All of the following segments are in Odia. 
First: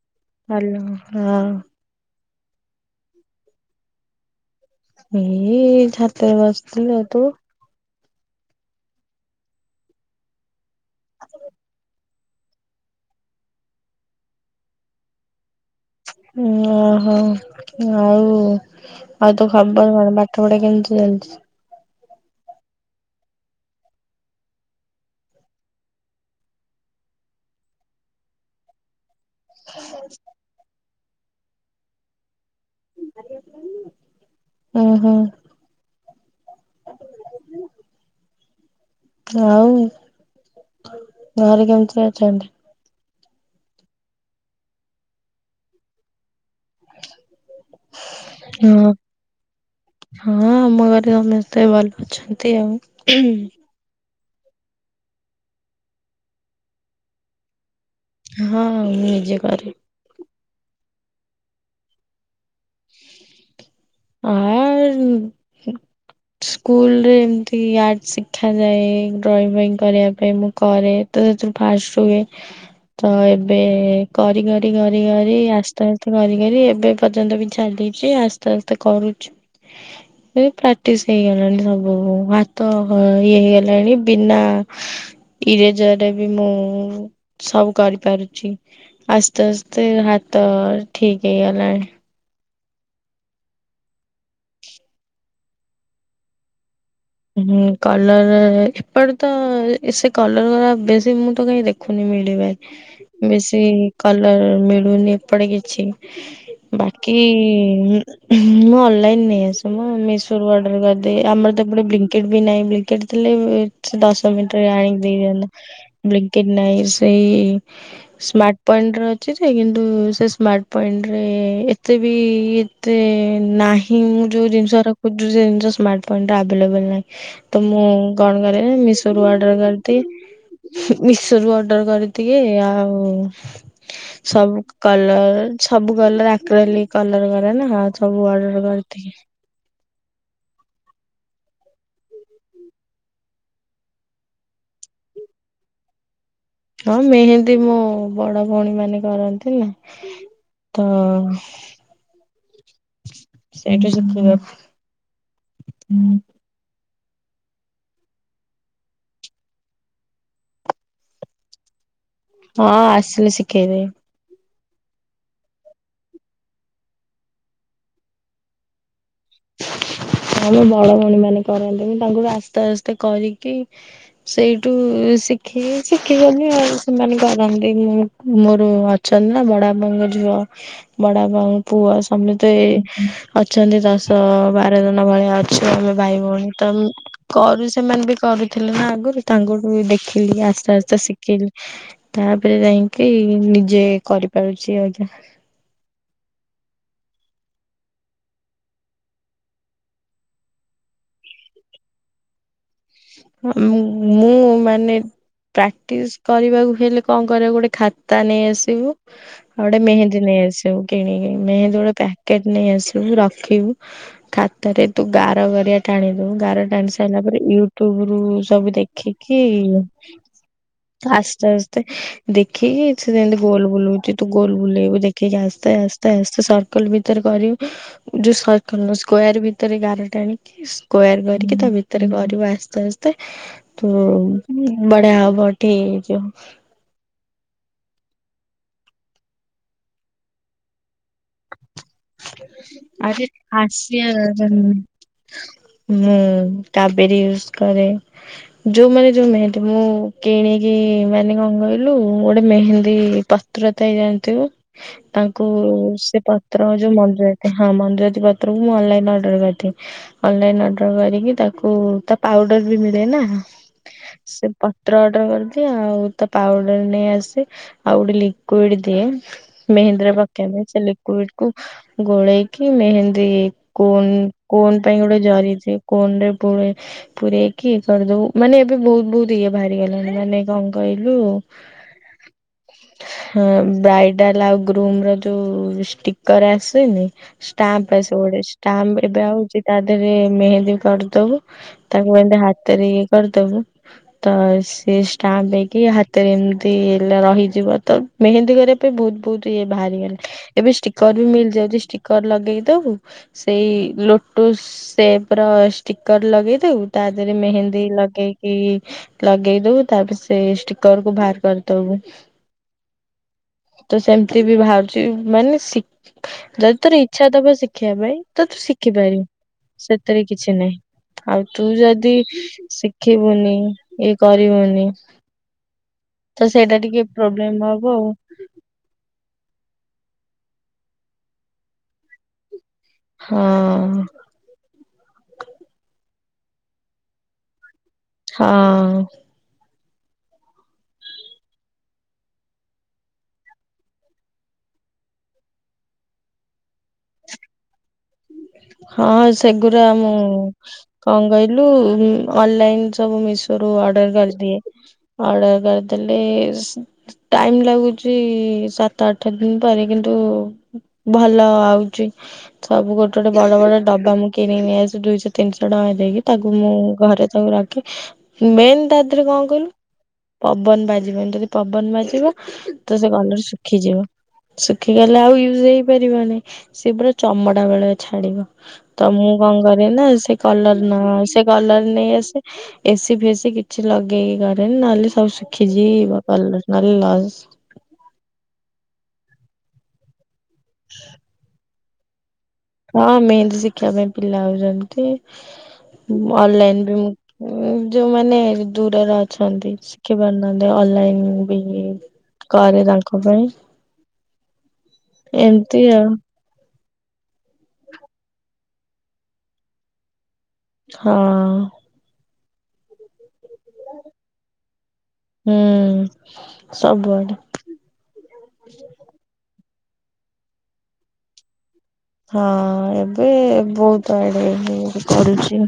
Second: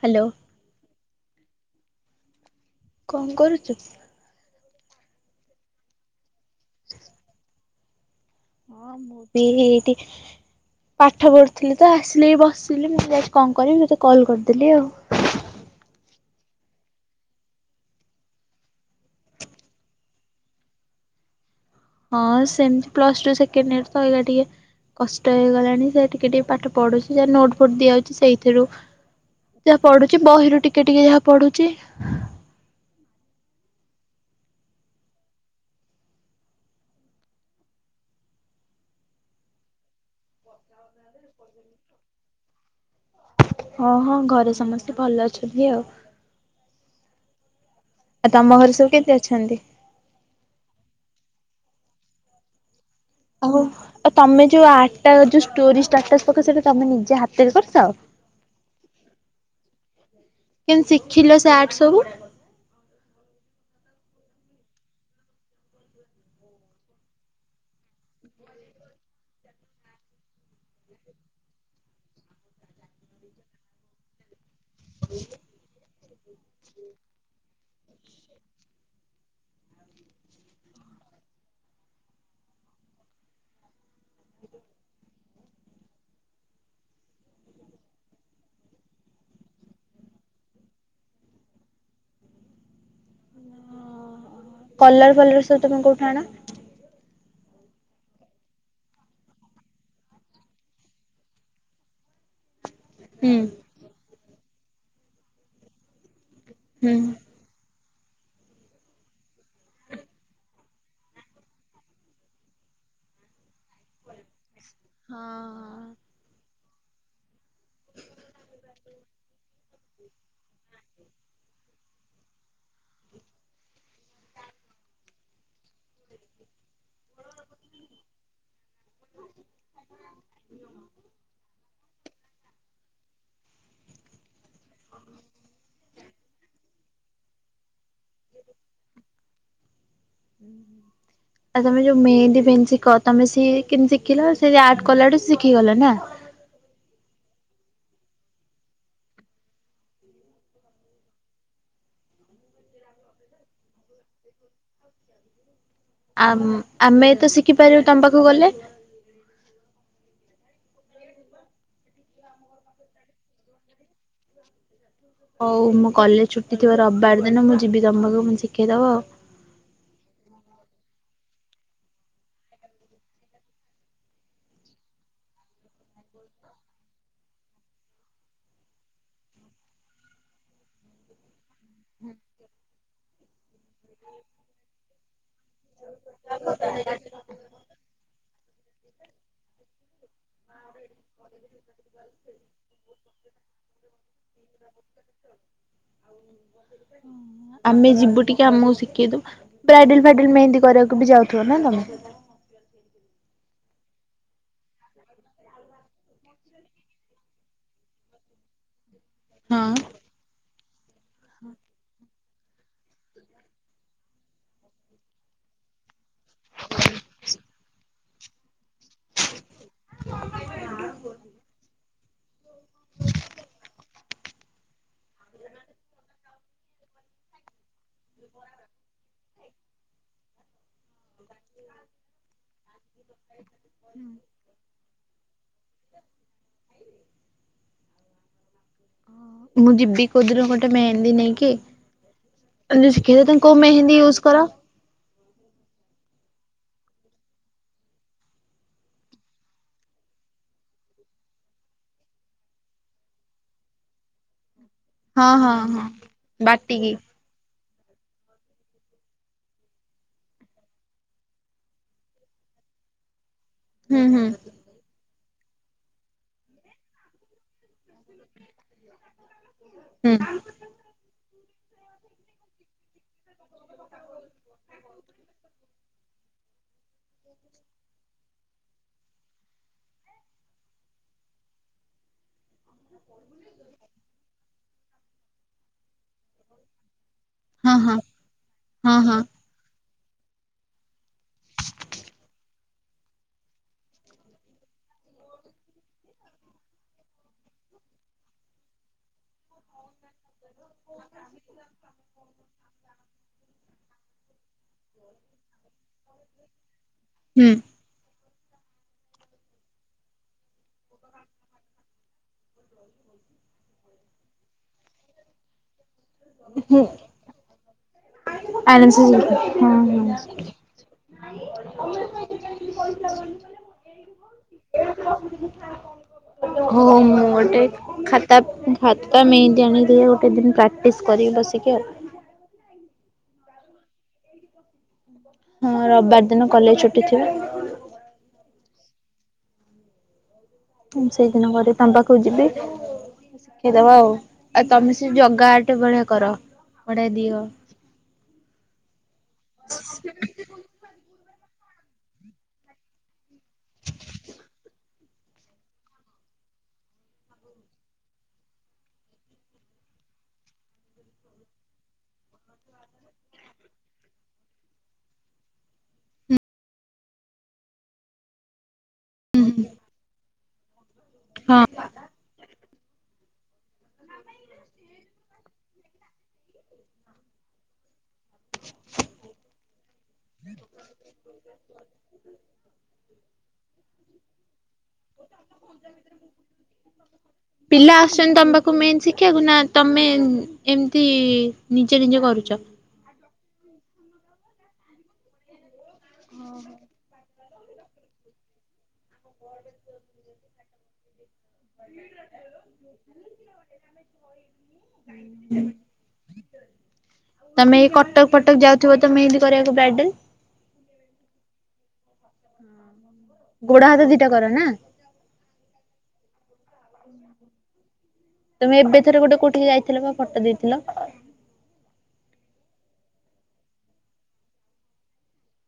ହ୍ୟାଲୋ ଆଲୋ ହଁ। କଣ କରୁଛୁ। ଏଇ ଛାତ ରେ ବସିଥିଲ ଆ ତୁ ହଁ ମୁଁ ବି ଏଇଠି ପାଠ ପଢୁଥିଲି ତ। ଆସିଲି ବସିଲି ମୁଁ ଆଜି କଣ କରି ତତେ କଲ କରିଦେଲି ଆଉ। ଓହୋ ଆଉ ଆଉ ତ ଖବର କଣ ପାଠ ପଢା କେମିତି ଚା ଚାଲିଚି ହଁ ସେମତି ପ୍ଲସ ଟୁ ସେକେଣ୍ଡ୍ ଇଅର ତ ଏଇଆ ଟିକେ। କଷ୍ଟ ହେଇଗଲାଣି ସେ ଟିକେ ଟିକେ ପାଠ ପଢୁଛି ଯ ନୋଟ ବୋଟ ଦିଆଯାଉଛି ସେଇଥିରୁ। ଯାହା ପଢୁଛି ବହିରୁ ଟିକେ ଟିକେ ଯାହା ପଢୁଛି। ଓ ହୋ। [inaudible] ଆଉ ଘରେ କେମିତି ଅଛନ୍ତି। ହଁ ହଁ ଘରେ ସମସ୍ତେ ଭଲ ଅଛନ୍ତି ଆଉ। ଆଉ ତମ ଘରେ ହଁ ସବୁ କେମିତି ଅଛନ୍ତି? ହଁ ଆମର। ସମସ୍ତେ ଭଲ ଅଛନ୍ତି ଆଉ। ଆଉ ଆଉ ତମେୋଉ ଆର୍ଟଟା ଯେଉଁ ଷ୍ଟୋରି ଷ୍ଟାଟସ୍ ପକ ସେଇଟା ତମେ ନିଜେ ହାତରେ କରିଚ ଆଉ। ହଁ ମୁଁ ନିଜ କରିବି କେମତି ଶିଖିଲ ସେ ଆର୍ଟ ସବୁ। ଆ ସ୍କୁଲ ରେ ଏମତି ଆର୍ଟ ଶିଖାାଯାଏ ଡ୍ରଇଂ କରିବା ପାଇଁ ମୁଁ କରେ ତ ଫାଷ୍ଟ ରୁଏ ତ ଏବେ କରି କରି କରି କରି ଆସ୍ତେ ଆସ୍ତେ କରି କରି ଏବେ ପର୍ଯ୍ୟନ୍ତ ବି ଚାଲିଛି ଆସ୍ତେ ଆସ୍ତେ କରୁଛୁ। ପ୍ରାକ୍ଟିସ ହେଇଗଲାଣି ସବୁ ହାତ ଇଏ ହେଇଗଲାଣି ବିନା। ଇରେଜରେ ବି ମୁଁ ସବୁ କରିପାରୁଛି ଆସ୍ତେ ଆସ୍ତେ ହା ତ ଠିକ୍ ହେଇ ଗଲାଣି କଲର ଫଲର ସବୁ ତମେ କୋଉଠୁ ଆଣ। ହୁଁ କଲର ଏପଟେ ତ ସେ କଲର ବେଶୀ ମୁଁ ତ କାଇହିଁ ଦେଖୁନି। ମିଳିବ ହୁଁ। ବେଶୀ କଲର ମିଳୁନି ଏପଟେ କିଛି। ହୁଁ। ବାକି ଇଁ ମୁଁ ଅନଲାଇନ ନେଇ ଆସୁ ମିଶୋ ରୁ ଅର୍ଡର କରିଦି ଆମର ତ ଟେ ବ୍ଙ୍କେଟ ବି ନାହିଁ ବ୍ଙ୍କେଟ ଦଶ ମିିନିଟର ଆଣିକି ହଁ। ଦେଇନ୍ତା ବ୍ଲି କି ନାଇଁ ସେଇ ସ୍ମାର୍ଟ ପଏଣ୍ଟ ର ଅଛି କିନ୍ତୁ ସେ ସ୍ମାର୍ଟ ପଏଣ୍ଟରେ ଏତେ। ବି ଏତେ ନାହିଁ ମୁଁ ଯୋଉ ଜିନିଷ ରଖୁଛି ସେ ଜିନିଷ ସ୍ମାର୍ଟ ପଏଣ୍ଟ୍ ଆଭେଲେବଲ୍ ନାଇଁ ତ ମୁଁ କଣ କରେ ମିଶ ରୁ ଅଡ଼ର କରିଦିଏ। ମିଶୋ ରୁ ଅର୍ଡର କରିଦିଏ ଆଉ ସବୁ କଲର୍ ସବୁ କଲର ଆକୁଲାରି କଲର କରେ ନା ସବୁ ଅଡର କରିିଦିଏ ଆଉ ତମେ ଯୋଉ ମେହେନ୍ଦି ବେହନୀ ଶିଖ ତମେ ସିଏ କେମତି ଶିଖିଲ ସେ ଆ କଲାୁ ଶିଖିଗଲ ନା ହଁ ମେହେନ୍ଦୀ ମୋ ବଡ଼ ଭଉଣୀ ମାନେ କରନ୍ତି ନା। ତ ସେଇଠୁ ଶିଖିବାକୁ [unintelligible] ଆ ଆମେ ତ ଶିଖିପାରିବୁ ତମ ପାଖକୁ ଗଲେ? ହଁ ଆସିଲେ ଶିଖେଇବେ। ହଉ ମୁଁ କଲେଜ ଛୁଟି ଥିବ ରବିବାର ଦିନ ମୁଁ ଯିବି ତମ ପାଖକୁ ଶିଖେଇ ଦବ ଆଉ। [unintelligible] ହଁମ ବଡ ଭଉଣୀ ମାନେ କରନ୍ତୁ ମୁଁ ତାଙ୍କଠୁ ଆସ୍ତେ ଆସ୍ତେ କରିକି ସେଇଠୁ ଶିଖିକି ଶିଖିଗଲି ଆଉ ସେମାନେ କରନ୍ତି ମୁଁ ମୋର ଅଛନ୍ତିନା ବଡବାପାଙ୍କ ଝିଅ ବଡବାପାଙ୍କ ପୁଅ ସମସ୍ତେ ଅଛନ୍ତି। ତ ବାର ଜଣ ଭଳିଆ ଅଛୁ ଆମେ ଭାଇ ଭଉଣୀ ତ କରୁ ସେମାନେ ବି କରୁଥିଲୁ ନା ଆଗରୁ ତାଙ୍କଠୁ ଦେଖିଲି ଆସ୍ତେ ଆସ୍ତେ ଶିଖି ଖିଲି ତାପରେ ଯାଇକି ନିଜେ କରିପାରୁଛି ଆଜ୍ଞା। [inaudible] ଆମେ ଯିବୁ ଟିକେ ଆମକୁ ଶିଖେଇଦବୁ ବ୍ରାଇଡେଲ ଫାଇଡେଲ ମେହେନ୍ଦୀ କରିବାକୁ ବି ଯାଉଥିବ ନା? ତମେ ହଁ ମୁଁ ମୁଁ ମାନେ ପ୍ରାକ୍ଟିସ କରିବାକୁ ହେଲେ କଣ କରିବ ଗୋଟେ ଖାତା ନେଇ ଆସିବୁ। ଆଉ ହଁ। ଗୋଟେ ମେହେନ୍ଦୀ ନେଇ ଆସିବୁ କିଣିକି ମେହେନ୍ଦୀ ଗୋଟେ ପ୍ୟା ଟ ନେଇ ଆସିବୁ ରଖିବୁ ଖାତରେ ତୁ ଗାର ଗାରିଆ ଟାଣି ଦବୁ ଗାର ଟାଣି ସାରିଲା ୟୁଟ୍ୟୁବରୁ ସବୁ ଦେଖିକି ଆସ୍ତେ ଆସ୍ତେ ଦେଖିକି ସେ ଯେମିତି ଗୋଲ ବୁଲଉଛି ତୁ ଗୋଲ ବୁଲେଇବୁ ଦେଖିକି ଆସ୍ତେ ସ୍ତେ ଆସ୍ତେ ଆସ୍ତେ ସର୍କଲ ଭିତରେ କରିବ ଯୋଉ ସର୍କଲ ନୁହଁ ସ୍କୋୟାର ଭିତରେ ଗାର ଟାଣିକି ସ୍କୋୟାର କରିକି ତା ଭିତରେ କରିବା ଆ ଆସ୍ତେ ଆସ୍ତେ ତୋ ବଢ଼ିଆ ହବ ଠିକ ହେଇଯିବ। [inaudible] ମୁଁ ଯିବି କୋଉଦିନ ଗୋଟେ ମେହେନ୍ଦୀ ନେଇକି ଶିଖେଇଦେବ ଆରେ ତମେ କୋଉ ମେହେନ୍ଦୀ ଆସିବା ୟୁଜ କର? କଥା ନୁହଁ ହୁଁ। କବେରୀ ୟୁଜ କରେ ଯୋଉମାନେ ଯୋଉ ମେହେତି ମୁଁ କିଣିକି ମାନେ କଣ କହିଲୁ ଗୋଟେ ମେହେନ୍ଦୀ ପାତ୍ରତାଇ ଜାଣି ଥିବୁ। ହଁ ତାଙ୍କୁ ହଁ ହଁ ସେ ପତ୍ର ଯୋଉ ବାଟିକି। ମଞ୍ଜୁଆତି। ହଁ ମଞ୍ଜୁଆତି ପତ୍ରକୁ ମୁଁ ଅନଲାଇନ ଅର୍ଡର କରିଦିଏ ଅନଲାଇନ ଅର୍ଡର କରିକି ତାକୁ ତା ପାଉଡର ବି ମିଳେନା। ହୁଁ ହୁଁ। ସେ ପତ୍ର ଅର୍ଡର କରିଦିଏ ଆଉ ତା ପାଉଡର ନେଇ ଆସେ। ଆଉ ଗୋଟେ ଲିକ୍ୟୁଡ ଦିଏ। ମେହେନ୍ଦୀରେ ହୁଁ ପକେଇବେ ସେ ଲିକ୍ୟୁଡକୁ ଗୋଳେଇକି ମେହେନ୍ ରେ କୋନ କୋନ ପାଇଁ ଗୋଟେ ଜରି ଅଛି। କୋନରେ ପୁରେ ପୁରରେଇକି ଇଏ କରିଦବୁ ମାନେ ଏବେ ବହୁତ ବହୁତ ଇଏ ବାହାରି ଗଲାଣି ମାନେ କଣ କହିଲ ଇଲୁ ହଁ ବ୍ରାଇଡାଲ ଆଉ ଗ୍ରୁମର ଯୋଉ ଷ୍ଟିକର ଆସୁନି। ହଁ ଷ୍ଟାମ୍ପ ହଁ ଆସେ ସେଗୁଡା ହଁ ଷ୍ଟାମ୍ପ ହଁ ଏବେ ଆଉଛି ତା ରେ ମେହେନ୍ଦୀ କରିଦବୁ ତାକୁ ଏମିତି ହାତରେ ଇଏ କରିଦବୁ ତ ସେ ଇଏ ଷ୍ଟାମ୍ପ ହେଇକି ହାତରେ ଏମିତି ଲା ରହିଯିବ ତ ମେହେନ୍ଦୀ କରିବା ପାଇଁ ବହୁତ ବହୁତ ଇଏ ବାହାରେ ଏବେ କରି ବି ମିଳିଯାଉଛି ଷ୍ଟିକର ଲଗେଇ ଦବୁ ସେଇ ଲୋଟସ ସେପର ଷ୍ଟି କରି ଲଗେଇ ଦବୁ ତା ଦେହରେ ହୁଁ। ମେହେନ୍ଦୀ ଲଗେଇ କି ଲଗେଇଦବୁ ତାପରେ ସେ ଷ୍ଟିକରକୁ ବାହାର କରିଦବୁ। ତ ସେମତି ବି ବାହାରୁଛି ମାନେ ଶି ଯଦି ହୁଁ ତୋର ଇଚ୍ଛା ଦବ ଶିଖିବା ପାଇଁ। ତ ତୁ ଆରାମସେ ଯିବି ହଁ ଶିଖିପାରିବୁ ସେଥିରେ କିଛି ନାହିଁ। ଆଉ ତୁ ଯଦି ଶିଖିବୁନି ଇଏ କରିବୁନି। [inaudible] ସେଇଟା ହଉ ଟିକେ ମୁଁ ଗୋଟେ ପ୍ରୋବ୍ଲେମ ହବ ଆଉ ଖାତା ଖାତା ନେଇତକି ଆଣିଥିଲି। ଗୋଟେ ଦିନ ପ୍ରାକ୍ଟିସ କରିବ ବସିକି ଆଉ। ହଁ। ହଁ ରବିବାର ଦିନ କଲେଜ ଛୁଟି ଥିବ। ହଁ। ହୁଁ ସେଇଦିନ ଗଲେ ତମ ପାଖକୁ ଯିବି। ଶିଖେଇଦବ ଆଉ ଆଉ ତମେ ସେ ଜଗା ଆଟ ବଢିଆ କର ବଢିଆ ଦିଅ। ହଁ ସେଗୁରା ମୁଁ କଣ କହି ଲୁ ଅନଲାଇନ ସବୁ ମିଶୋ ରୁ ଅର୍ଡର କରିିଦିଏ। ଅର୍ଡର କରିଦେଲେ, ଟାଇମ ଲାଗୁଛି ସାତ ଆଠ ଦିନ ପରେ କିନ୍ତୁ ଉଁ ଭଲ ଆଉଛି ସବୁ ଗୋ ଟେ ଗୋଟେ ବଡ ବଡ ଡବା ମୁଁ କିଣି ନେଇ ଆସେ ଦୁଇଶହ ତିନିଶହ ଟଙ୍କା ଦେଇକି ତାକୁ ମୁଁ ଘରେ ତାକୁ ରଖି ମେନ୍ ତା ଦେହରେ କଣ କହିଲୁ ପବନ ବାଜିବନି ଯଦି ହଁ ପବନ ବାଜିବ ତ ସେ କଲର ଶୁଖିଯିବ ଶୁଖିଗଲେ ଆଉ ୟୁଜ ହେଇପାରିବ ନାହିଁ ସେ ପୁରା ଚମଡା ଭଳିଆ ଛାଡ଼ିବ ତ ମୁଁ କଣ କରେ ନା ସେ କଲର ସେ କଲର ନେଇ ଆସେ ଏସି ସେ କିଛି ଲଗେଇକି କରେନି ନହେଲେ ସବୁ ଶୁଖିଯିବ କଲର ନହେଲେ ସବୁ ଲସ। ସେନ୍ ତମ ପାଖକୁ ମେନ୍ ଶିଖିବାକୁ ନା ତମେ ଏମିତି ନିଜେ ନିଜେ କରୁଚ? ହଁ ମେନ ଶିଖିବା ପାଇଁ ପିଲା ଆଉଛନ୍ତି ଅନଲାଇନ ବି ମୁ ଉ ଯୋଉମାନେ ଦୂରରେ ଅଛନ୍ତି ଶିଖି ପାରୁନାହାନ୍ତି ଅନଲାଇନ ବି କରେ ତାଙ୍କ ପାଇଁ ଏମିତି [inaudible] [unintelligible] ତମେ ଏଇ କଟକ ଫଟକ ଯାଉଥିବ ତ ମେହେନ୍ଦି କରିବାକୁ ବ୍ରାଇଡାଲ? ହଁ। ଗୋଡ ହାତ ଦିଟା କର ନା? ହୁଁ ସବୁଆଡେ ତମେ ଏବେ ଥର ଗୋଟେ କୋଉଠିକି ଯାଇଥିଲ ବା ଫଟୋ ଦେଇଥିଲ? ହଁ ଏବେ ବହୁତ ଆଡେ କରୁଛି।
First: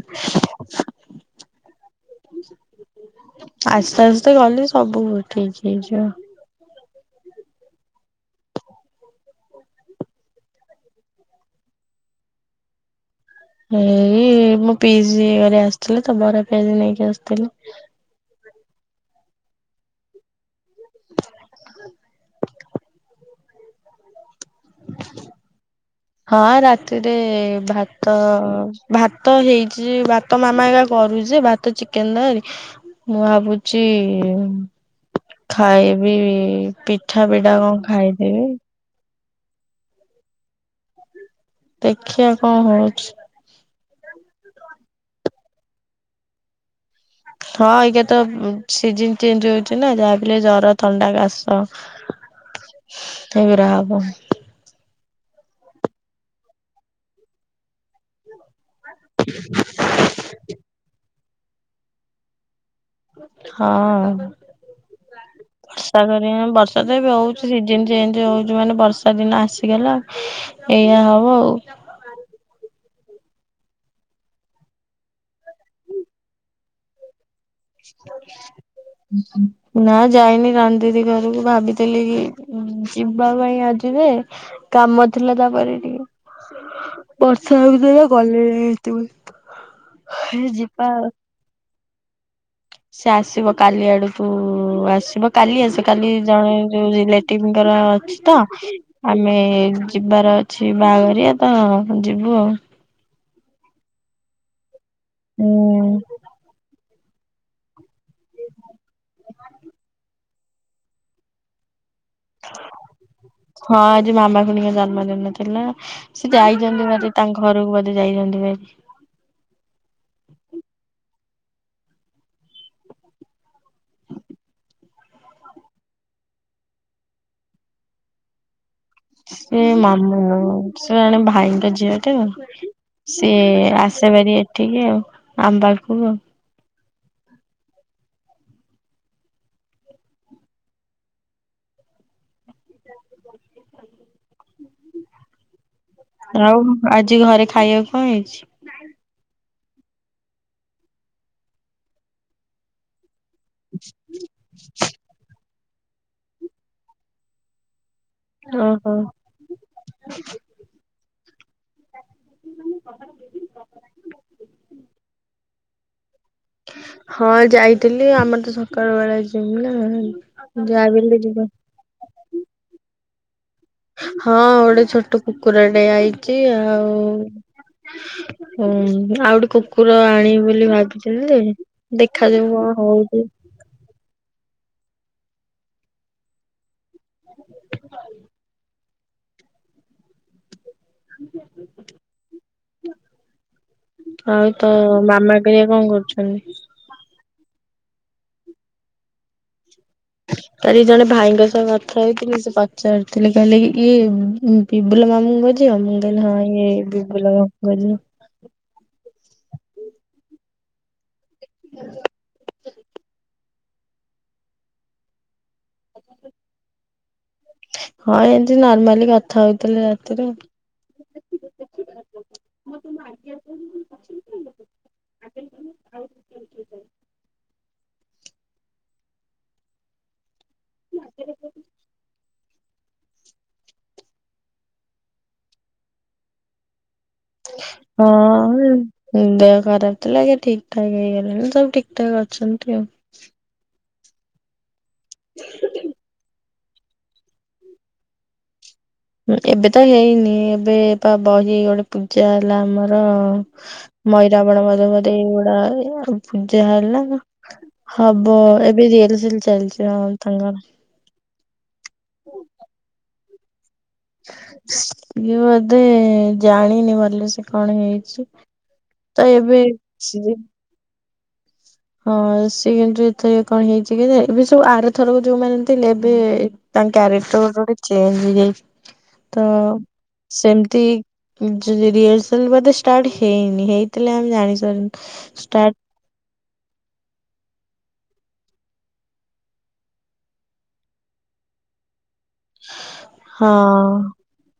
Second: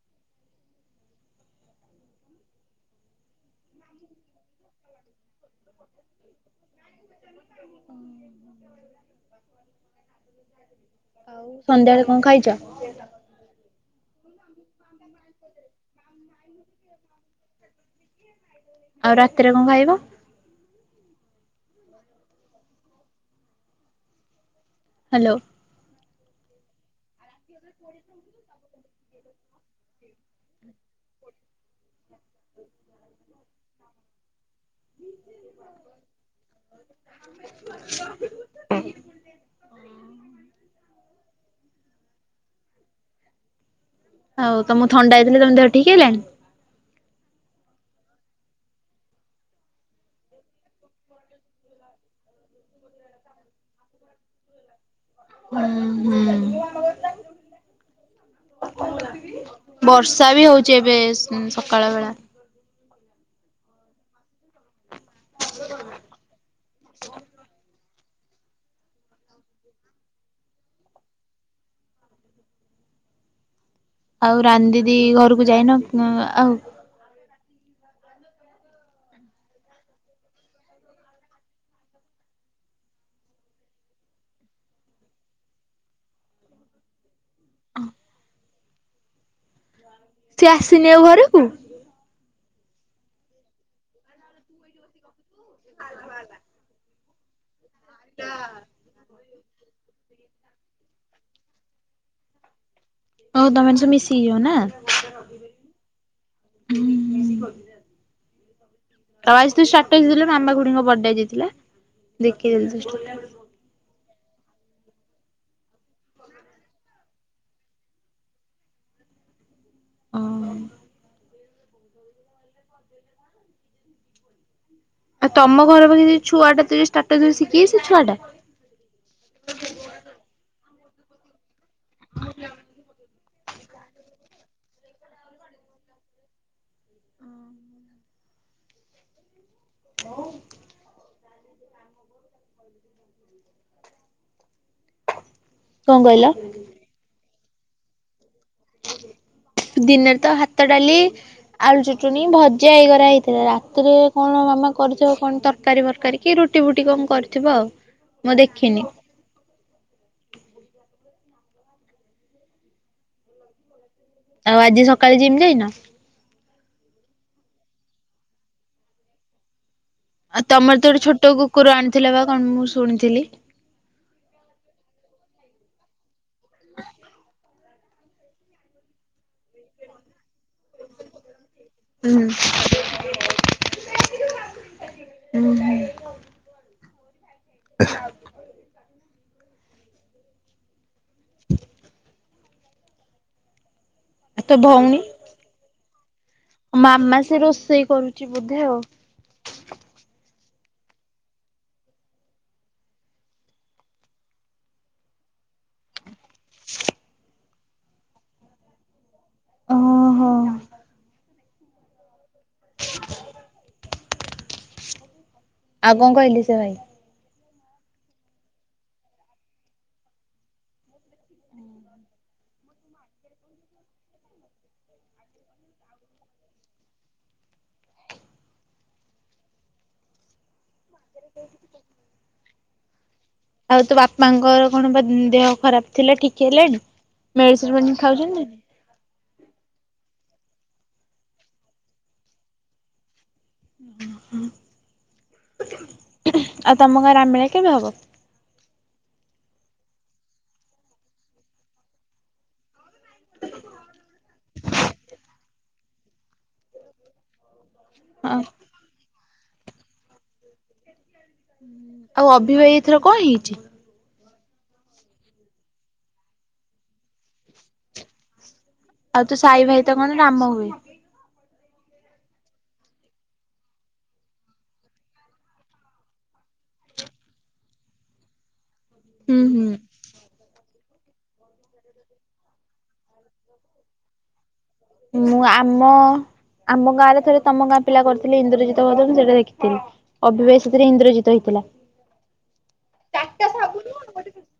[inaudible] ଆସ୍ତେ ଆସ୍ତେ ଗଲେ ସବୁ ଠିକ ହେଇଯିବ। [inaudible] ଆଉ ସନ୍ଧ୍ୟାବେଳେ କଣ ଖାଇଛ? ଏଇ ଏ ମୋ ପିସି ଘରେ ଆସିଥିଲି ତ ବରା ପିଆଜି ନେଇକି ଆସିଥିଲେ। ଆଉ ରାତିରେ କଣ ଖାଇବ? [inaudible] ହାଲୋ। ହଁ ରାତିରେ ଭାତ ଅ ଭାତ ହେଇଛି ଯେ ଭାତ ମାମା ଏକା କରୁଛି ଯେ ଭାତ, ଚିକେନ ତରକାରୀ। ମୁଁ ଭାବୁ ଛି ଖାଇବି ଇ ପିଠା ଫିଠା କଣ ଖାଇଦେବି। ଅଁ। ଦେଖିଆ କଣ ହଉଛି? ହଉ ତମକୁ ଥଣ୍ଡା ହେଇଥିଲା ତମ ଦେହ ଠିକ ହେଲାନି? ହଁ ଏଇକା ତ ସିଜିନ ଚେଞ୍ଜ ହଉଛି ନା ଯାହାବିହେଲେ ଜର, ଥଣ୍ଡା, କାଶ। ଏଇରା ହବ। ହୁଁ ହୁଁ। ବର୍ଷା ବି ହଉଛି ଏବେ ସକାଳ ବେଳା। ହଁ ବର୍ଷା କରିବା ବର୍ଷା ତ ଏବେ ହଉଛି ସିଜନ ଚେ ଞ୍ଜ ହଉଛି ମାନେ ବର୍ଷା ଦିନ ଆସିଗଲା ଏଇଆ ହବ ଆଉ। ଆଉ ରାନୀ ଦିଦି ଘରକୁ ଯାଇନ, ଆଉ? [inaudible] ନା ଯାଇନି ରାନୀ ଦିଦି ଘରକୁ ଭାବିଥିଲି କି ଯିବା ପାଇଁ ଆଜି ଯେ କାମ ଥିଲା ତା ପାଖରେ ଟିକେ। ବର୍ଷା ହେ ଭିତରେ ଗଲେ ହେଇଥ ସେ ଆସିନି ଆଉ ଘରକୁ? ସେ ଆସିବ କାଲି ଆଡ଼କୁ ଉ ଆସିବ କାଲି ଆସ କାଲି ଜଣେ ଯୋଉ ଲେଟିଙ୍କର ଅଛି ତ ଆମେ ଯିବାର ଅଛି ବାହାଘରିଆ ତ ଯିବୁ ଆଉ। ହଉ ତମେମାନେ ସବୁ ମିଶିକି ଯିବ ନା? ହୁଁ। [inaudible] ତମେ ଆଜି ଯୋଉ ସ୍ଟାଟସ ଦେଲ ମାମା ଖୁଡ଼ିଙ୍କ ବଡ଼େ ଆଜି ଥିଲା ଦେଖିଥିଲି ସେ ସ୍ଟାଟସ ଟା। ହଁ ଆଜି ମାମା ଖୁଡ଼ିଙ୍କ ଜନ୍ମଦିନ ଥିଲା ସେ ଯାଇଛନ୍ତି ମଧେ ତାଙ୍କ ଘରକୁ ବୋଧେ ଯାଇଛନ୍ତି ଭାରି। ଆଉ ତମ ଘର ପାଖରେ ଯଉ ଛୁଆ ଦେ ସ୍ଟାଟସ ଦବା ଶିଖିଯାଇଛି ସେ ଛୁଆ ଟା? ସେ ମାମୁନୁ ସେ ଜଣେ ଭାଇଙ୍କ ଝିଅ ଟେ। ସିଏ ଆସେବାରି ଏଠିକି ଆଉ ଆମ୍ବାକୁ ଆଉ ହଁ। [inaudible] କଣ କହିଲ? ଆଉ ଆଜି ଘରେ ଖାଇବାକୁ କଣ ହେଇଛି? ଦିନରେ ତ ହାତ ଡ଼ାଲି ଆଳୁ ଚୁଟୁଣିି ଭଜା ହେଇଗରା ହେଇଥି ଥି ରାତିରେ କଣ ମାମା କରିଥିବ କଣ ତରକାରୀ ବରକାରୀ କି ରୁଟି ଫୁଟି କଣ କରିଥିବ ଆଉ। ମୁଁ ଦେଖିନି ଓହୋ। [inaudible] ଆଉ ଆଜି ସକାଳେ ଜିମ ଯାଇନ? ହଁ ଯାଇଥିଲି ଆମର ତ ସକାଳୁ ବେଳେ ଜିମ୍ ନା ଆଉ ତମର ତ ଯାହାବି ଗୋଟେ ହେଲେ ଛୋଟ ଯିବା। କୁକୁର ଆଣିଥିଲା ବା କଣ ମୁଁ ଶୁଣିଥିଲି। ହଁ ଗୋଟେ ଛୋଟ କୁକୁର ଟେ ଆଇଛି ଆଉ। ହୁଁ ଆଉ ଗୋଟେ କୁକୁର ଆଣିବି ବୋଲି ଭାବିଥିଲି ଯେ ହୁଁ ଦେଖାଯାଉ କଣ ହଉଛି। ହୁଁ ହୁଁ। [inaudible] [inaudible] ଆଉ ତୋ ତ ଭଉଣୀ ମାମା ଏବେ କଣ କରୁଛନ୍ତି? ମାମା ସେ ରୋଷେଇ କରୁଛି ବୋଧେ ଆଉ। କାଲି ଜଣେ ଭାଇଙ୍କ ସହ କଥା ହେଇଥିଲି ସେ ପଚାରିଥିଲେ କହିଲେ କି ଇଏ ବିବୁଲ ମୁଁ ଙ୍କ ଝିଅ ମୁଁ କହିଲି ହଁ ଏଇ ବିବୁଲୁ ଙ୍କ ଝିଅ। ଓ ହୋ। [inaudible] ଆଉ କଣ କହିଲେ ସେ ଭାଇ? ହଁ ଏମିତି ନର୍ମାଲି କଥା ହଉଥିଲୁ ରାତିରେ। [inaudible] [inaudible] ଆଉ ତୋ ବାପାଙ୍କର କଣ ପା ଦେହ ଖରାପ ଥିଲା ଠିକ ହେଲାଣି? ମେଡିସିନ ଫେଡିସିନ ହଁ। ଖାଉଛନ୍ତି ଦେହ ଖରାପ ଥିଲା ଏ ଠିକ ଠାକ ହେଇଗଲାଣି ସବୁ ଠିକ ଠାକ ଅଛନ୍ତି ଆଉ। ହ ହଁ। [inaudible] ଆଉ ତମ ଘରାମିଳା କେବେ ହବ? ଉଁ ଏବେ ତ ହେଇନି ଏବେ ତ ବହି ଗୋଟେ ପୂଜା ହେଲା ଆମର। ମଇରାବଣ ମଧ ମଧେ ଏଇଗୁଡ଼ା ପୂଜା ହେଲା ନା ହବ ଏବେ ରିଏଲସିଏଲ ଚାଲିଛି ହଁ। ତାଙ୍କର। ଆଉ ଅଭି ଭାଇର ଏଥର କଣ ହେଇଛି? ଏ ବୋଧେ ଜାଣିନି ଭଲସେ କଣ ହେଇଛି? ଆଉ ତୋ ଏବେ ସାଇ ଭାଇ ତ କଣ ସେ। ରାମ ହୁଏ। ହଁ ସିଏ କିନ୍ତୁ ଏଥର କଣ ହେଇଛି କି ଏବେ ସବୁ ଆରଥରକୁ ଯୋଉଁମାନେ ଥିଲେ ଏବେ ତାଙ୍କ କ୍ୟାରେକ୍ଟର ବହୁତ ଚେଞ୍ଜ ହେଇଯାଇଛି ହୁଁ ତ ହୁଁ। ସେମିତି ରିୟଲସେଲ ବୋଧେ ଷ୍ଟାର୍ଟ ହେଇନି ହେଇଥିଲେ ଆମେ ଜାଣି ନା ଆମ ଆମ ଗାଁରେ ଥରେ ତମ ଗାଁ ପିଲା କରିଥିଲେ ଇନ୍ଦ୍ରଜିତ୍ ସେଇଟା ଦେଖିଥିଲି ଅଭି ଭାଇ ସେଥିରେ ଇନ୍ଦ୍ରଜିତ୍ ହେଇଥିଲା। ହଁ।